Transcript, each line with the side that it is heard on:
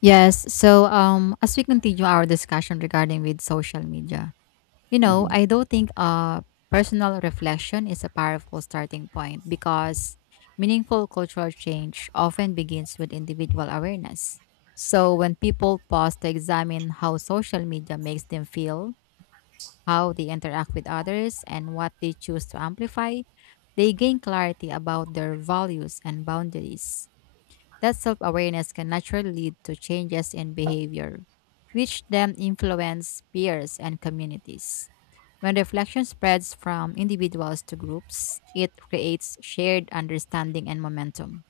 left: Yes. So, as we continue our discussion regarding with social media,
right: Mhm.
left: I don't think personal reflection is a powerful starting point because meaningful cultural change often begins with individual awareness. So, when people pause to examine how social media makes them feel, how they interact with others, and what they choose to amplify, they gain clarity about their values and boundaries. That self awareness can naturally lead to changes in behavior, which then influence peers and communities. When reflection spreads from individuals to groups, it creates shared understanding and momentum,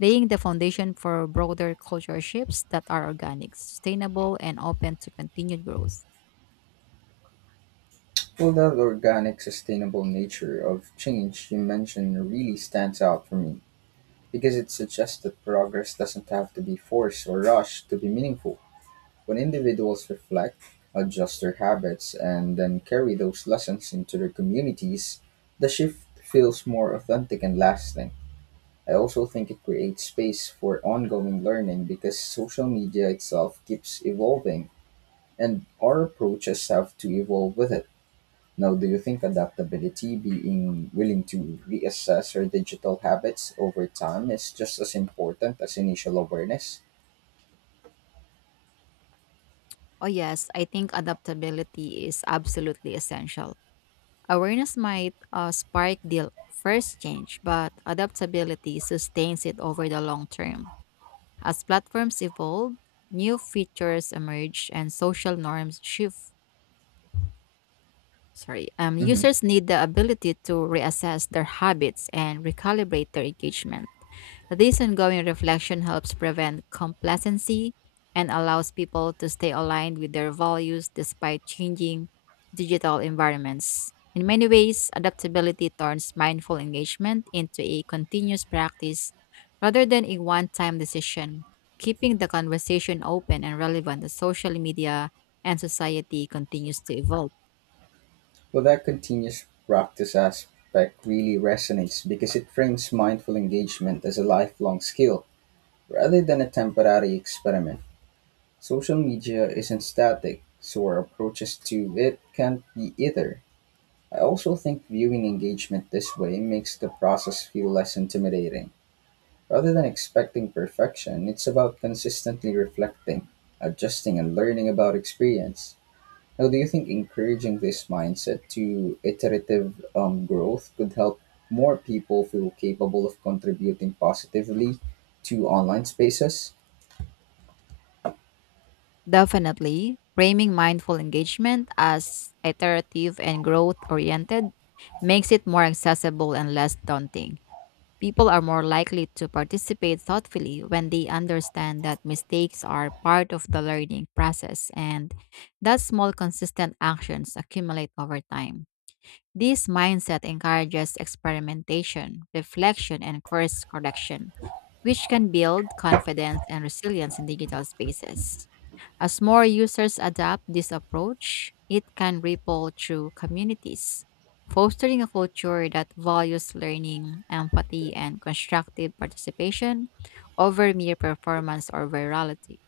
left: laying the foundation for broader cultural shifts that are organic, sustainable, and open to continued growth.
right: Well, that organic, sustainable nature of change you mentioned really stands out for me because it suggests that progress doesn't have to be forced or rushed to be meaningful. When individuals reflect, adjust their habits, and then carry those lessons into their communities, the shift feels more authentic and lasting. I also think it creates space for ongoing learning because social media itself keeps evolving, and our approaches have to evolve with it. Now, do you think adaptability, being willing to reassess your digital habits over time, is just as important as initial awareness?
left: Oh, yes, I think adaptability is absolutely essential. Awareness might spark the first change, but adaptability sustains it over the long term. As platforms evolve, new features emerge and social norms shift. Sorry,
right: Hmm.
left: users need the ability to reassess their habits and recalibrate their engagement. This ongoing reflection helps prevent complacency and allows people to stay aligned with their values despite changing digital environments. In many ways, adaptability turns mindful engagement into a continuous practice rather than a one time decision, keeping the conversation open and relevant as social media and society continues to evolve.
right: Well, that continuous practice aspect really resonates because it frames mindful engagement as a lifelong skill rather than a temporary experiment. Social media isn't static, so our approaches to it can't be either. I also think viewing engagement this way makes the process feel less intimidating. Rather than expecting perfection, it's about consistently reflecting, adjusting, and learning about experience. Now, do you think encouraging this mindset to iterative growth could help more people feel capable of contributing positively to online spaces?
left: Definitely, framing mindful engagement as iterative and growth oriented makes it more accessible and less daunting. People are more likely to participate thoughtfully when they understand that mistakes are part of the learning process and that small, consistent actions accumulate over time. This mindset encourages experimentation, reflection, and course correction, which can build confidence and resilience in digital spaces. As more users adopt this approach, it can ripple through communities, fostering a culture that values learning, empathy, and constructive participation over mere performance or virality.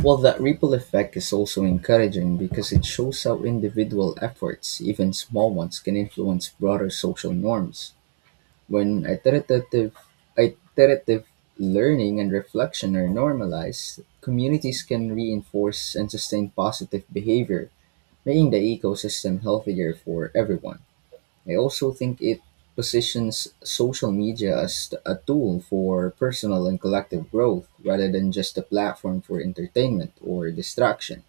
right: Well, that ripple effect is also encouraging because it shows how individual efforts, even small ones, can influence broader social norms. When iterative learning and reflection are normalized, communities can reinforce and sustain positive behavior, making the ecosystem healthier for everyone. I also think it positions social media as a tool for personal and collective growth rather than just a platform for entertainment or distraction.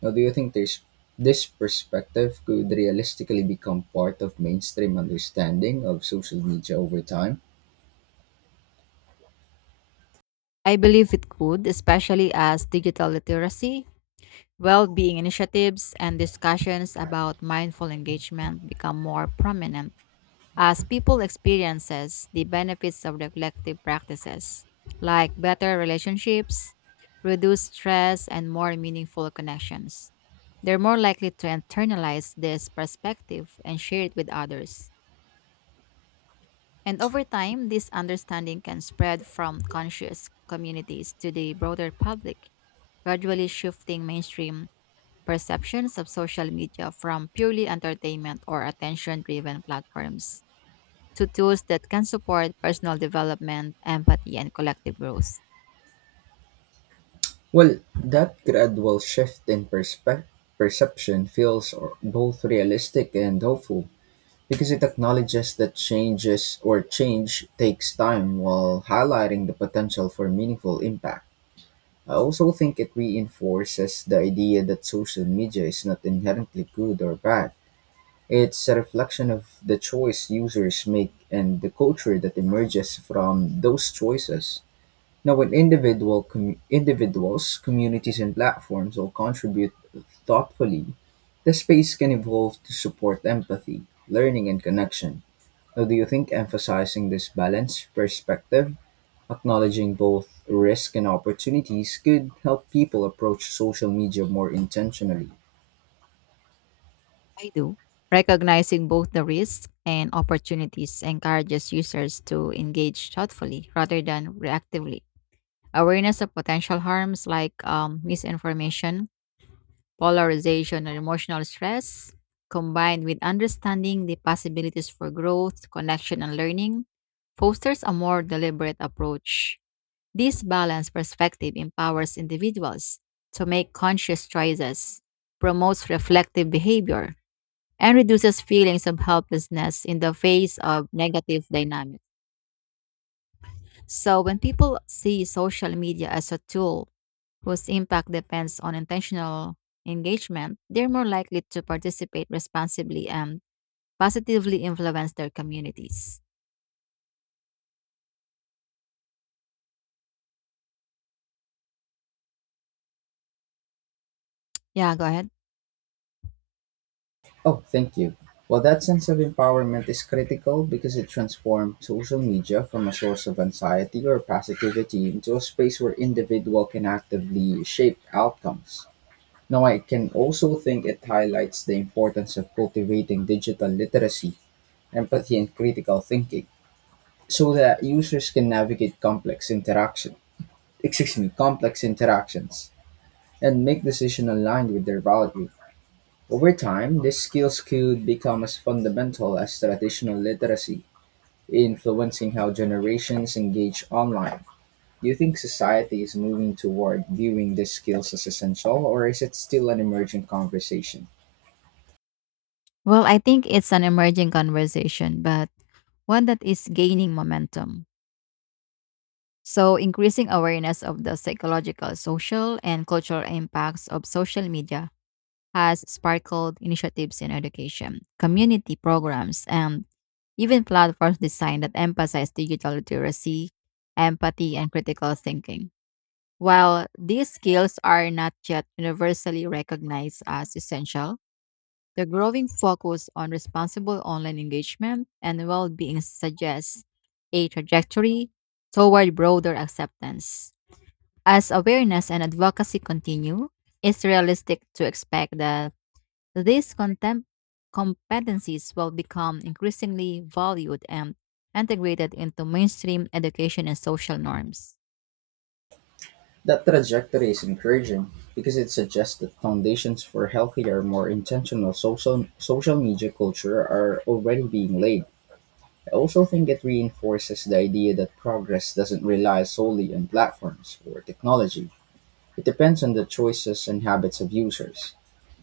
right: Now, do you think there's this perspective could realistically become part of mainstream understanding of social media over time?
left: I believe it could, especially as digital literacy, well being initiatives, and discussions about mindful engagement become more prominent. As people experiences the benefits of their collective practices, like better relationships, reduced stress, and more meaningful connections, they're more likely to internalize this perspective and share it with others. And over time, this understanding can spread from conscious communities to the broader public, gradually shifting mainstream perceptions of social media from purely entertainment or attention driven platforms to tools that can support personal development, empathy, and collective growth.
right: Well, that gradual shift in perception both realistic and hopeful because it acknowledges that change takes time while highlighting the potential for meaningful impact. I also think it reinforces the idea that social media is not inherently good or bad. It's a reflection of the choice users make and the culture that emerges from those choices. Now, when individuals, communities, and platforms all contribute thoughtfully, the space can evolve to support empathy, learning, and connection. Now, do you think emphasizing this balanced perspective, acknowledging both risk and opportunities, could help people approach social media more intentionally?
left: I do. Recognizing both the risks and opportunities encourages users to engage thoughtfully rather than reactively. Awareness of potential harms like misinformation, polarization, or emotional stress, combined with understanding the possibilities for growth, connection, and learning, fosters a more deliberate approach. This balanced perspective empowers individuals to make conscious choices, promotes reflective behavior, and reduces feelings of helplessness in the face of negative dynamics. So, when people see social media as a tool whose impact depends on intentional engagement, they're more likely to participate responsibly and positively influence their communities. Yeah, go ahead.
right: Oh, thank you. Well, that sense of empowerment is critical because it transforms social media from a source of anxiety or positivity into a space where individual can actively shape outcomes. Now, I can also think it highlights the importance of cultivating digital literacy, empathy, and critical thinking so that users can navigate complex interaction, excuse me, complex interactions and make decisions aligned with their value. Over time, these skills could become as fundamental as traditional literacy, influencing how generations engage online. Do you think society is moving toward viewing these skills as essential, or is it still an emerging conversation?
left: Well, I think it's an emerging conversation, but one that is gaining momentum. So, increasing awareness of the psychological, social, and cultural impacts of social media has sparkled initiatives in education, community programs, and even platforms designed that emphasize digital literacy, empathy, and critical thinking. While these skills are not yet universally recognized as essential, the growing focus on responsible online engagement and well being suggests a trajectory toward broader acceptance. As awareness and advocacy continue, it's realistic to expect that these contem- competencies will become increasingly valued and integrated into mainstream education and social norms.
right: That trajectory is encouraging because it suggests that foundations for healthier, more intentional social media culture are already being laid. I also think it reinforces the idea that progress doesn't rely solely on platforms or technology. It depends on the choices and habits of users,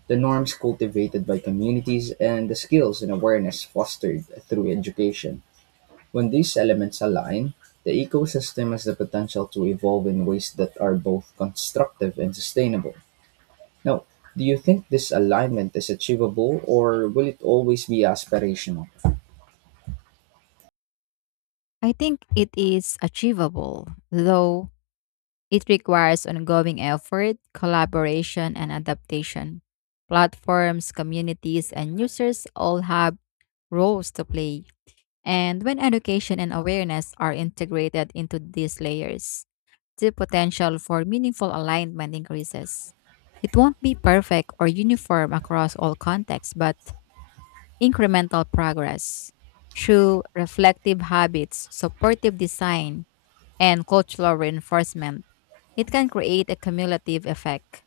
right: the norms cultivated by communities, and the skills and awareness fostered through education. When these elements align, the ecosystem has the potential to evolve in ways that are both constructive and sustainable. Now, do you think this alignment is achievable or will it always be aspirational?
left: I think it is achievable, though it requires ongoing effort, collaboration, and adaptation. Platforms, communities, and users all have roles to play. And when education and awareness are integrated into these layers, the potential for meaningful alignment increases. It won't be perfect or uniform across all contexts, but incremental progress through reflective habits, supportive design, and cultural reinforcement. It can create a cumulative effect.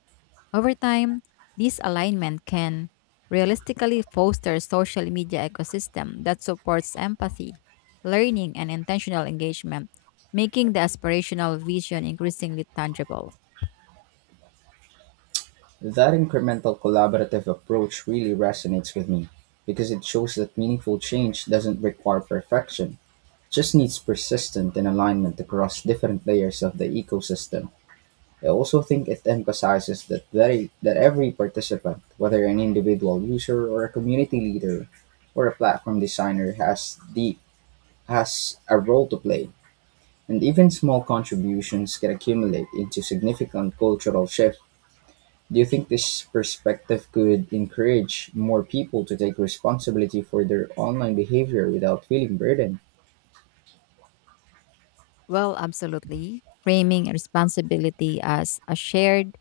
left: Over time, this alignment can realistically foster social media ecosystem that supports empathy, learning, and intentional engagement, making the aspirational vision increasingly tangible.
right: That incremental collaborative approach really resonates with me because it shows that meaningful change doesn't require perfection, just needs persistent and alignment across different layers of the ecosystem. I also think it emphasizes that every participant, whether an individual user or a community leader or a platform designer, has a role to play, and even small contributions can accumulate into significant cultural shift. Do you think this perspective could encourage more people to take responsibility for their online behavior without feeling burdened?
left: Well, absolutely. Framing responsibility as a shared,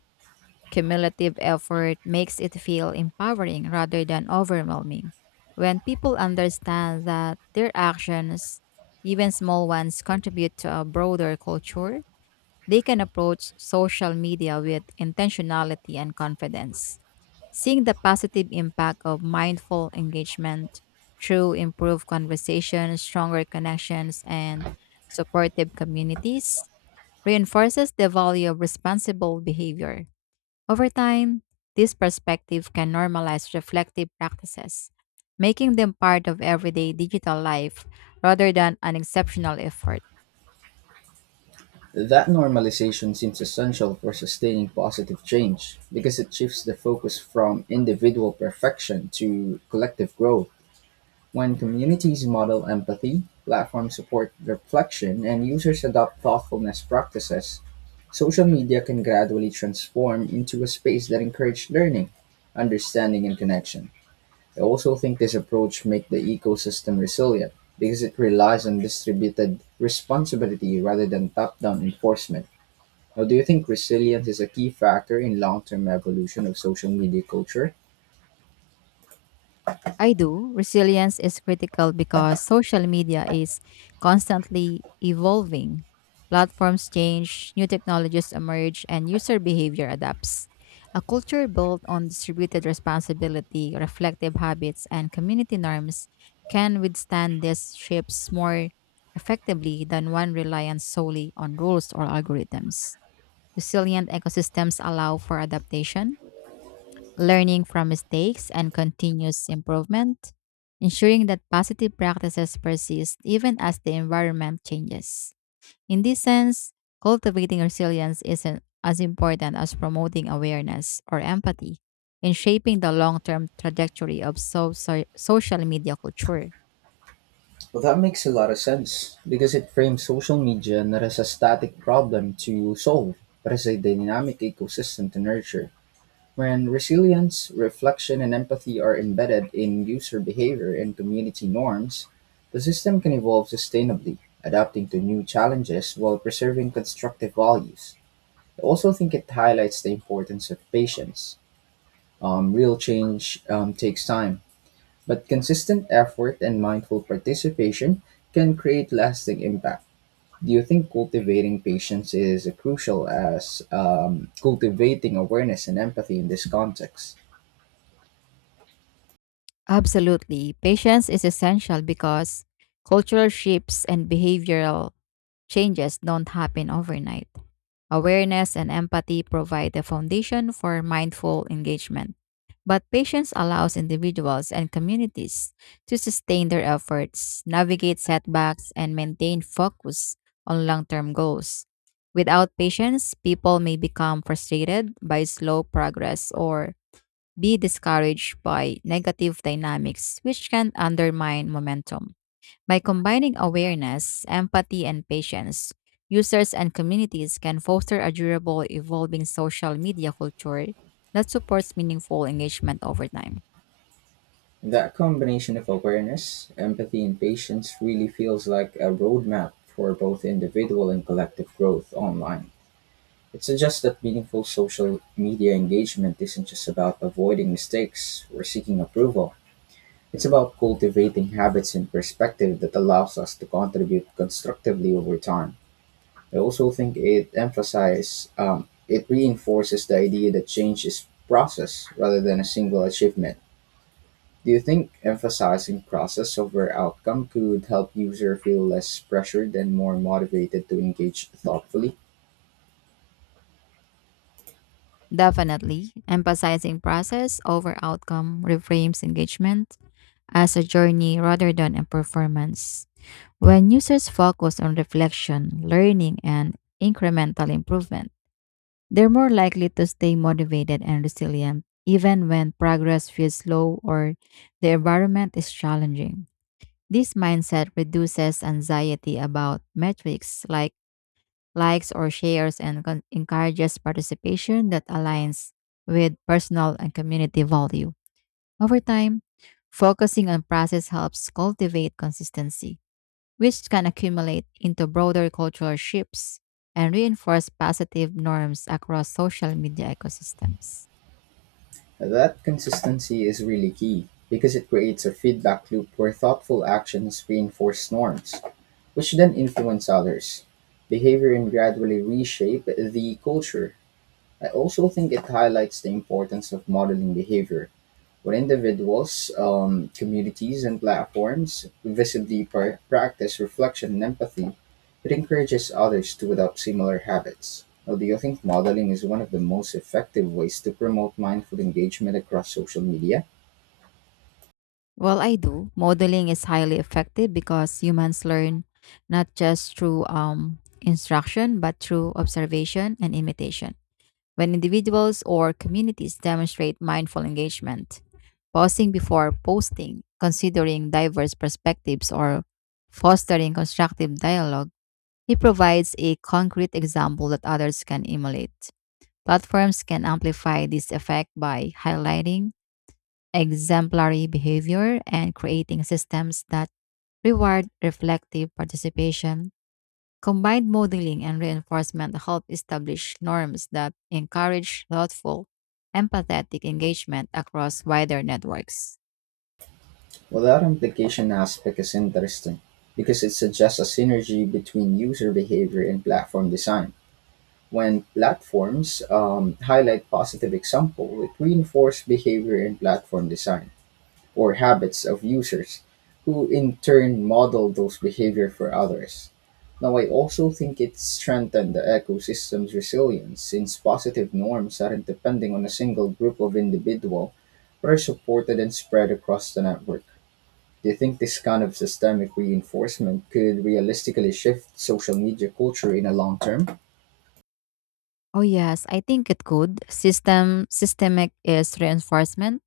left: cumulative effort makes it feel empowering rather than overwhelming. When people understand that their actions, even small ones, contribute to a broader culture, they can approach social media with intentionality and confidence, seeing the positive impact of mindful engagement through improved conversations, stronger connections, and supportive communities reinforces the value of responsible behavior. Over time, this perspective can normalize reflective practices, making them part of everyday digital life rather than an exceptional effort.
right: That normalization seems essential for sustaining positive change, because it shifts the focus from individual perfection to collective growth. When communities model empathy, platforms support reflection, and users adopt thoughtfulness practices, social media can gradually transform into a space that encourages learning, understanding, and connection. I also think this approach makes the ecosystem resilient because it relies on distributed responsibility rather than top down enforcement. Now, do you think resilience is a key factor in long-term evolution of social media culture?
left: I do. Resilience is critical because social media is constantly evolving. Platforms change, new technologies emerge, and user behavior adapts. A culture built on distributed responsibility, reflective habits, and community norms can withstand these shifts more effectively than one reliant solely on rules or algorithms. Resilient ecosystems allow for adaptation learning from mistakes and continuous improvement, ensuring that positive practices persist even as the environment changes. In this sense, cultivating resilience isn't as important as promoting awareness or empathy in shaping the long term trajectory of social media culture.
right: Well, that makes a lot of sense, because it frames social media not as a static problem to solve, but as a dynamic ecosystem to nurture. When resilience, reflection, and empathy are embedded in user behavior and community norms, the system can evolve sustainably, adapting to new challenges while preserving constructive values. I also think it highlights the importance of patience. Real change takes time, but consistent effort and mindful participation can create lasting impact. Do you think cultivating patience is crucial as cultivating awareness and empathy in this context?
left: Absolutely. Patience is essential because cultural shifts and behavioral changes don't happen overnight. Awareness and empathy provide the foundation for mindful engagement, but patience allows individuals and communities to sustain their efforts, navigate setbacks, and maintain focus on long term goals. Without patience, people may become frustrated by slow progress or be discouraged by negative dynamics, which can undermine momentum. By combining awareness, empathy, and patience, users and communities can foster a durable, evolving social media culture that supports meaningful engagement over time.
right: That combination of awareness, empathy, and patience really feels like a roadmap for both individual and collective growth online. It suggests that meaningful social media engagement isn't just about avoiding mistakes or seeking approval. It's about cultivating habits and perspective that allows us to contribute constructively over time. I also think it reinforces the idea that change is process rather than a single achievement. Do you think emphasizing process over outcome could help user feel less pressured and more motivated to engage thoughtfully?
left: Definitely, emphasizing process over outcome reframes engagement as a journey rather than a performance. When users focus on reflection, learning, and incremental improvement, they're more likely to stay motivated and resilient, even when progress feels slow or the environment is challenging. This mindset reduces anxiety about metrics like likes or shares and encourages participation that aligns with personal and community value. Over time, focusing on process helps cultivate consistency which can accumulate into broader cultural shifts and reinforce positive norms across social media ecosystems.
right: That consistency is really key because it creates a feedback loop where thoughtful actions reinforce norms, which then not influence others' behavior and gradually reshape the culture. I also think it highlights the importance of modeling behavior when individuals, communities, and platforms visibly practice reflection and empathy. It encourages others to adopt similar habits. Now, do you think modeling is one of the most effective ways to promote mindful engagement across social media?
left: Well, I do. Modeling is highly effective because humans learn not just through instruction, but through observation and imitation. When individuals or communities demonstrate mindful engagement, pausing before posting, considering diverse perspectives, or fostering constructive dialogue, he provides a concrete example that others can emulate. Platforms can amplify this effect by highlighting exemplary behavior and creating systems that reward reflective participation. Combined modeling and reinforcement help establish norms that encourage thoughtful, empathetic engagement across wider networks.
right: Well, that implication aspect is interesting because it suggests a synergy between user behavior and platform design. When platforms highlight positive example, it reinforces behavior in platform design or habits of users, who in turn model those behavior for others. Now, I also think it strengthened the ecosystem's resilience since positive norms aren't depending on a single group of individual, but are supported and spread across the network. Do you think this kind of systemic reinforcement could realistically shift social media culture in a long term?
left: Oh yes, I think it could. Systemic is reinforcement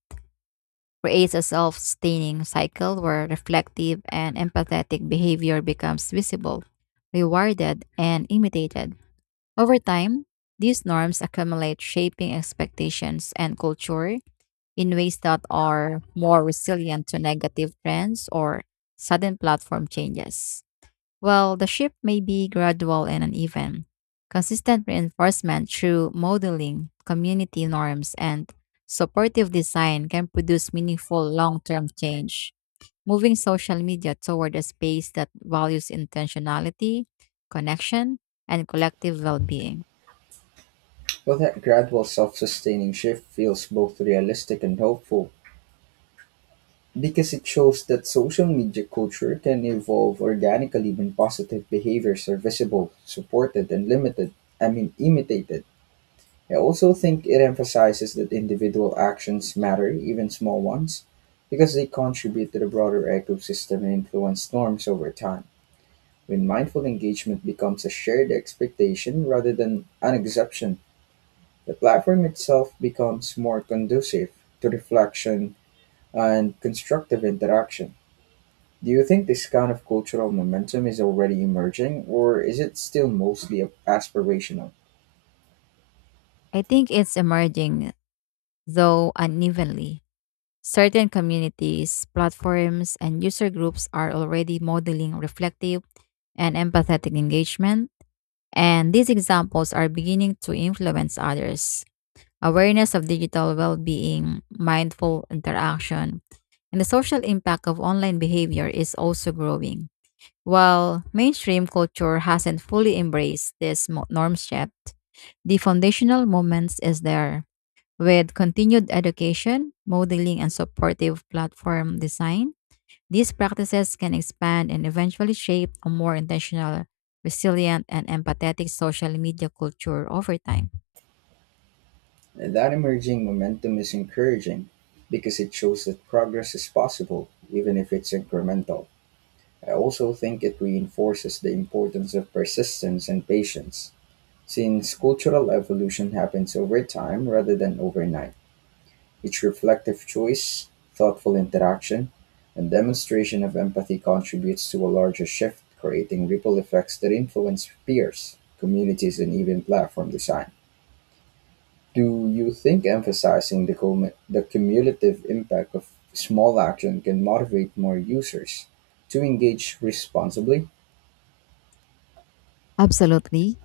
left: creates a self-sustaining cycle where reflective and empathetic behavior becomes visible, rewarded, and imitated. Over time, these norms accumulate shaping expectations and culture in ways that are more resilient to negative trends or sudden platform changes. Well, the shift may be gradual and uneven. Consistent reinforcement through modeling, community norms, and supportive design can produce meaningful long term change, moving social media toward a space that values intentionality, connection, and collective well being.
right: Well, that gradual self sustaining shift feels both realistic and hopeful because it shows that social media culture can evolve organically when positive behaviors are visible, supported, and imitated. I also think it emphasizes that individual actions matter, even small ones, because they contribute to the broader ecosystem and influence norms over time. When mindful engagement becomes a shared expectation rather than an exception, the platform itself becomes more conducive to reflection and constructive interaction. Do you think this kind of cultural momentum is already emerging, or is it still mostly aspirational?
left: I think it's emerging, though unevenly. Certain communities, platforms, and user groups are already modeling reflective and empathetic engagement. And these examples are beginning to influence others. Awareness of digital well being, mindful interaction, and the social impact of online behavior is also growing. While mainstream culture hasn't fully embraced this norm shift, the foundational moments is there with continued education, modeling, and supportive platform design. These practices can expand and eventually shape a more intentional, resilient, and empathetic social media culture over time.
right: That emerging momentum is encouraging because it shows that progress is possible, even if it's incremental. I also think it reinforces the importance of persistence and patience. Since cultural evolution happens over time rather than overnight, each reflective choice, thoughtful interaction, and demonstration of empathy contributes to a larger shift, creating ripple effects that influence peers, communities, and even platform design. Do you think emphasizing the cumulative impact of small action can motivate more users to engage responsibly?
left: Absolutely.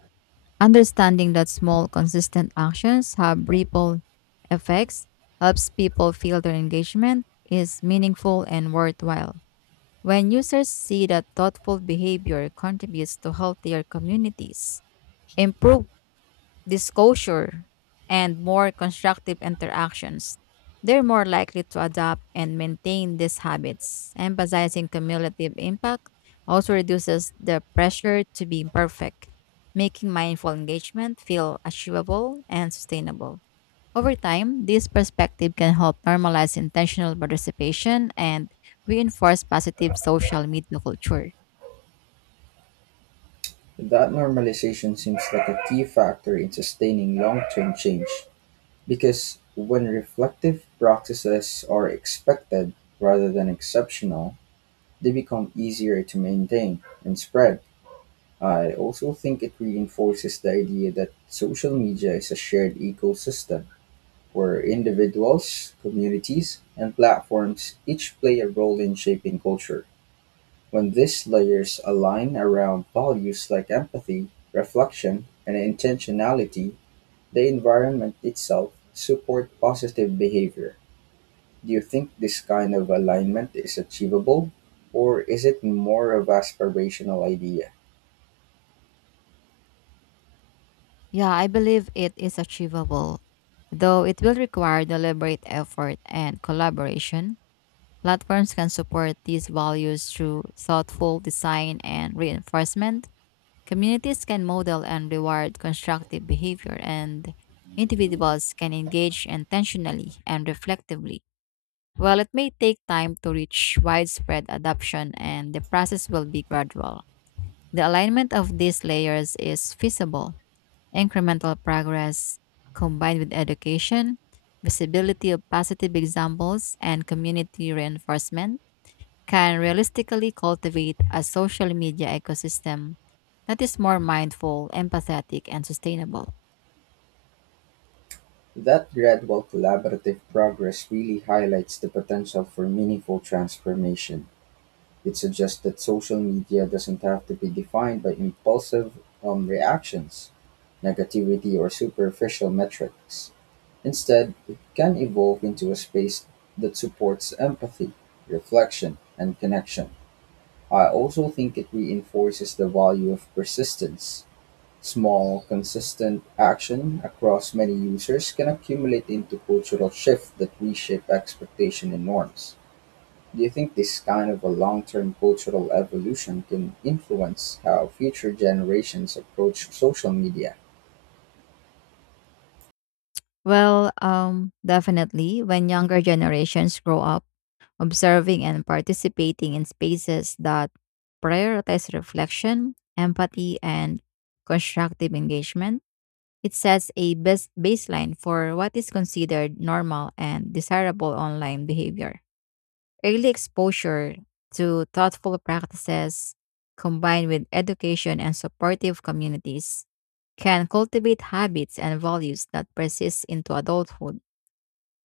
left: Understanding that small, consistent actions have ripple effects helps people feel their engagement is meaningful and worthwhile. When users see that thoughtful behavior contributes to healthier communities, improved disclosure, and more constructive interactions, they're more likely to adopt and maintain these habits. Emphasizing cumulative impact also reduces the pressure to be perfect, making mindful engagement feel achievable and sustainable. Over time, this perspective can help normalize intentional participation and reinforce positive social media culture.
right: That normalization seems like a key factor in sustaining long term change, because when reflective practices are expected rather than exceptional, they become easier to maintain and spread. I also think it reinforces the idea that social media is a shared ecosystem where individuals, communities, and platforms each play a role in shaping culture. When these layers align around values like empathy, reflection, and intentionality, the environment itself supports positive behavior. Do you think this kind of alignment is achievable, or is it more of aspirational idea?
left: Yeah, I believe it is achievable, though it will require deliberate effort and collaboration. Platforms can support these values through thoughtful design and reinforcement. Communities can model and reward constructive behavior, and individuals can engage intentionally and reflectively. While it may take time to reach widespread adoption, and the process will be gradual, the alignment of these layers is feasible. Incremental progress combined with education, visibility of positive examples, and community reinforcement can realistically cultivate a social media ecosystem that is more mindful, empathetic, and sustainable.
right: That gradual collaborative progress really highlights the potential for meaningful transformation. It suggests that social media doesn't have to be defined by impulsive reactions, negativity, or superficial metrics. Instead, it can evolve into a space that supports empathy, reflection, and connection. I also think it reinforces the value of persistence. Small, consistent action across many users can accumulate into cultural shifts that reshape expectation and norms. Do you think this kind of a long-term cultural evolution can influence how future generations approach social media?
left: Definitely, when younger generations grow up observing and participating in spaces that prioritize reflection, empathy, and constructive engagement, it sets a baseline for what is considered normal and desirable online behavior. Early exposure to thoughtful practices combined with education and supportive communities can cultivate habits and values that persist into adulthood.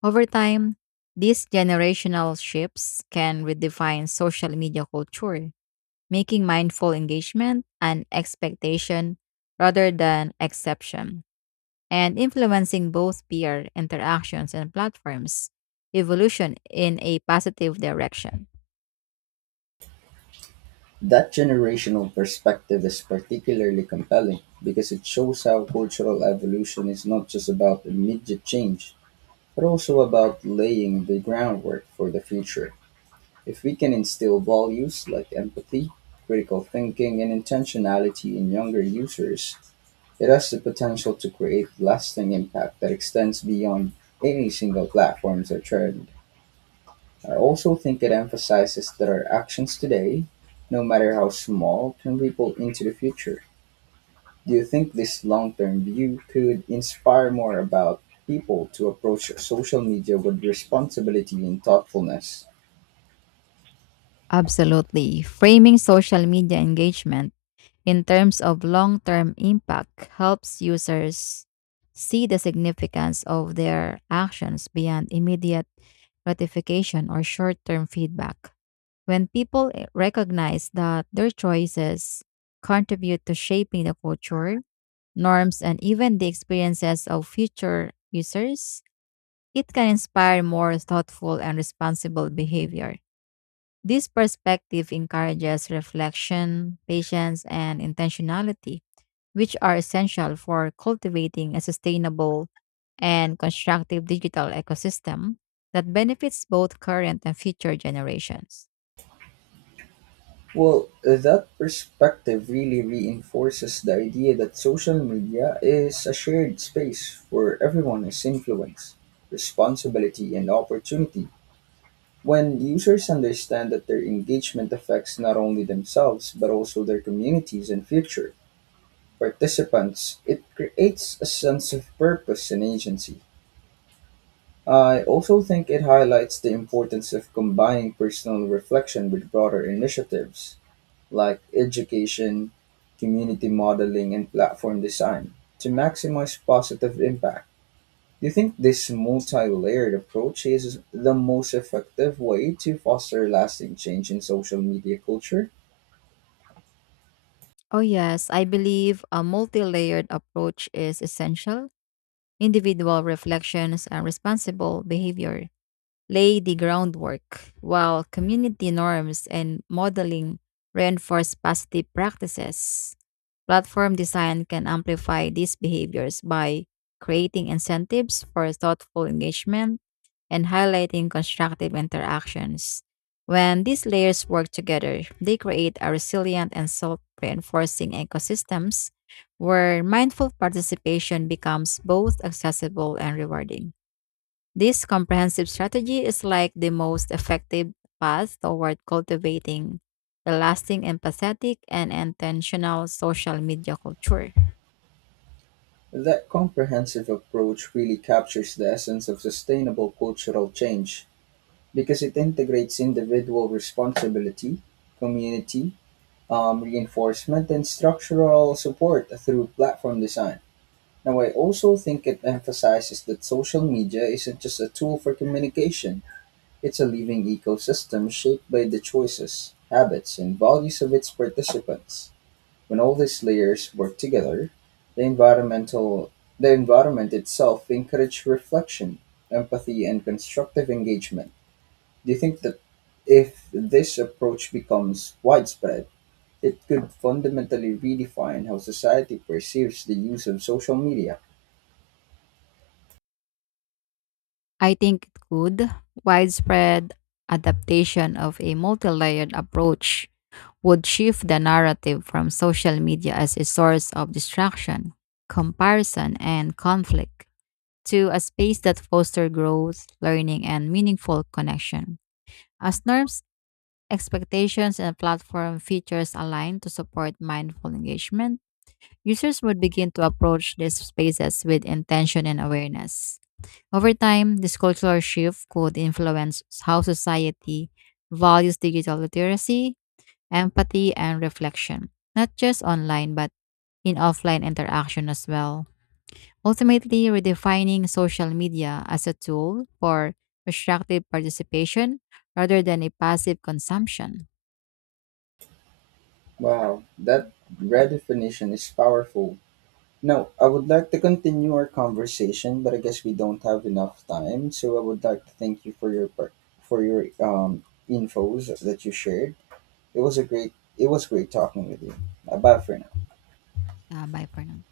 left: Over time, these generational shifts can redefine social media culture, making mindful engagement an expectation rather than exception and influencing both peer interactions and platforms evolution in a positive direction.
right: That generational perspective is particularly compelling because it shows how cultural evolution is not just about immediate change but also about laying the groundwork for the future. If we can instill values like empathy, critical thinking, and intentionality in younger users, it has the potential to create lasting impact that extends beyond any single platforms or trend. I also think it emphasizes that our actions today, no matter how small, can ripple into the future. Do you think this long-term view could inspire more about people to approach social media with responsibility and thoughtfulness?
left: Absolutely. Framing social media engagement in terms of long term impact helps users see the significance of their actions beyond immediate gratification or short term feedback. When people recognize that their choices contribute to shaping the culture, norms, and even the experiences of future users, it can inspire more thoughtful and responsible behavior. This perspective encourages reflection, patience, and intentionality, which are essential for cultivating a sustainable and constructive digital ecosystem that benefits both current and future generations.
right: Well, that perspective really reinforces the idea that social media is a shared space where everyone is influenced, responsibility, and opportunity. When users understand that their engagement affects not only themselves but also their communities and future participants, it creates a sense of purpose and agency. I also think it highlights the importance of combining personal reflection with broader initiatives like education, community modeling, and platform design to maximize positive impact. Do you think this multi layered approach is the most effective way to foster lasting change in social media culture?
left: Oh, yes, I believe a multi layered approach is essential. Individual reflections and responsible behavior lay the groundwork, while community norms and modeling reinforce positive practices. Platform design can amplify these behaviors by creating incentives for thoughtful engagement and highlighting constructive interactions. When these layers work together, they create a resilient and self reinforcing ecosystems where mindful participation becomes both accessible and rewarding. This comprehensive strategy is like the most effective path toward cultivating a lasting empathetic and intentional social media culture.
right: That comprehensive approach really captures the essence of sustainable cultural change because it integrates individual responsibility, community, reinforcement and structural support through platform design. Now, I also think it emphasizes that social media isn't just a tool for communication, it's a living ecosystem shaped by the choices, habits, and values of its participants. When all these layers work together, the environmental the environment itself encourages reflection, empathy, and constructive engagement. Do you think that if this approach becomes widespread, it could fundamentally redefine how society perceives the use of social media?
left: I think it could widespread adaptation of a multi-layered approach would shift the narrative from social media as a source of distraction, comparison, and conflict to a space that fosters growth, learning, and meaningful connection. As norms expectations and platform features aligned to support mindful engagement, users would begin to approach these spaces with intention and awareness. Over time, this cultural shift could influence how society values digital literacy, empathy, and reflection, not just online but in offline interaction as well. Ultimately, redefining social media as a tool for constructive participation rather than a passive consumption.
right: Wow, that redefinition is powerful. Now, I would like to continue our conversation, but I guess we don't have enough time. So I would like to thank you for for your infos that you shared. It was great talking with you. Bye for now.
left: Ah, bye for now.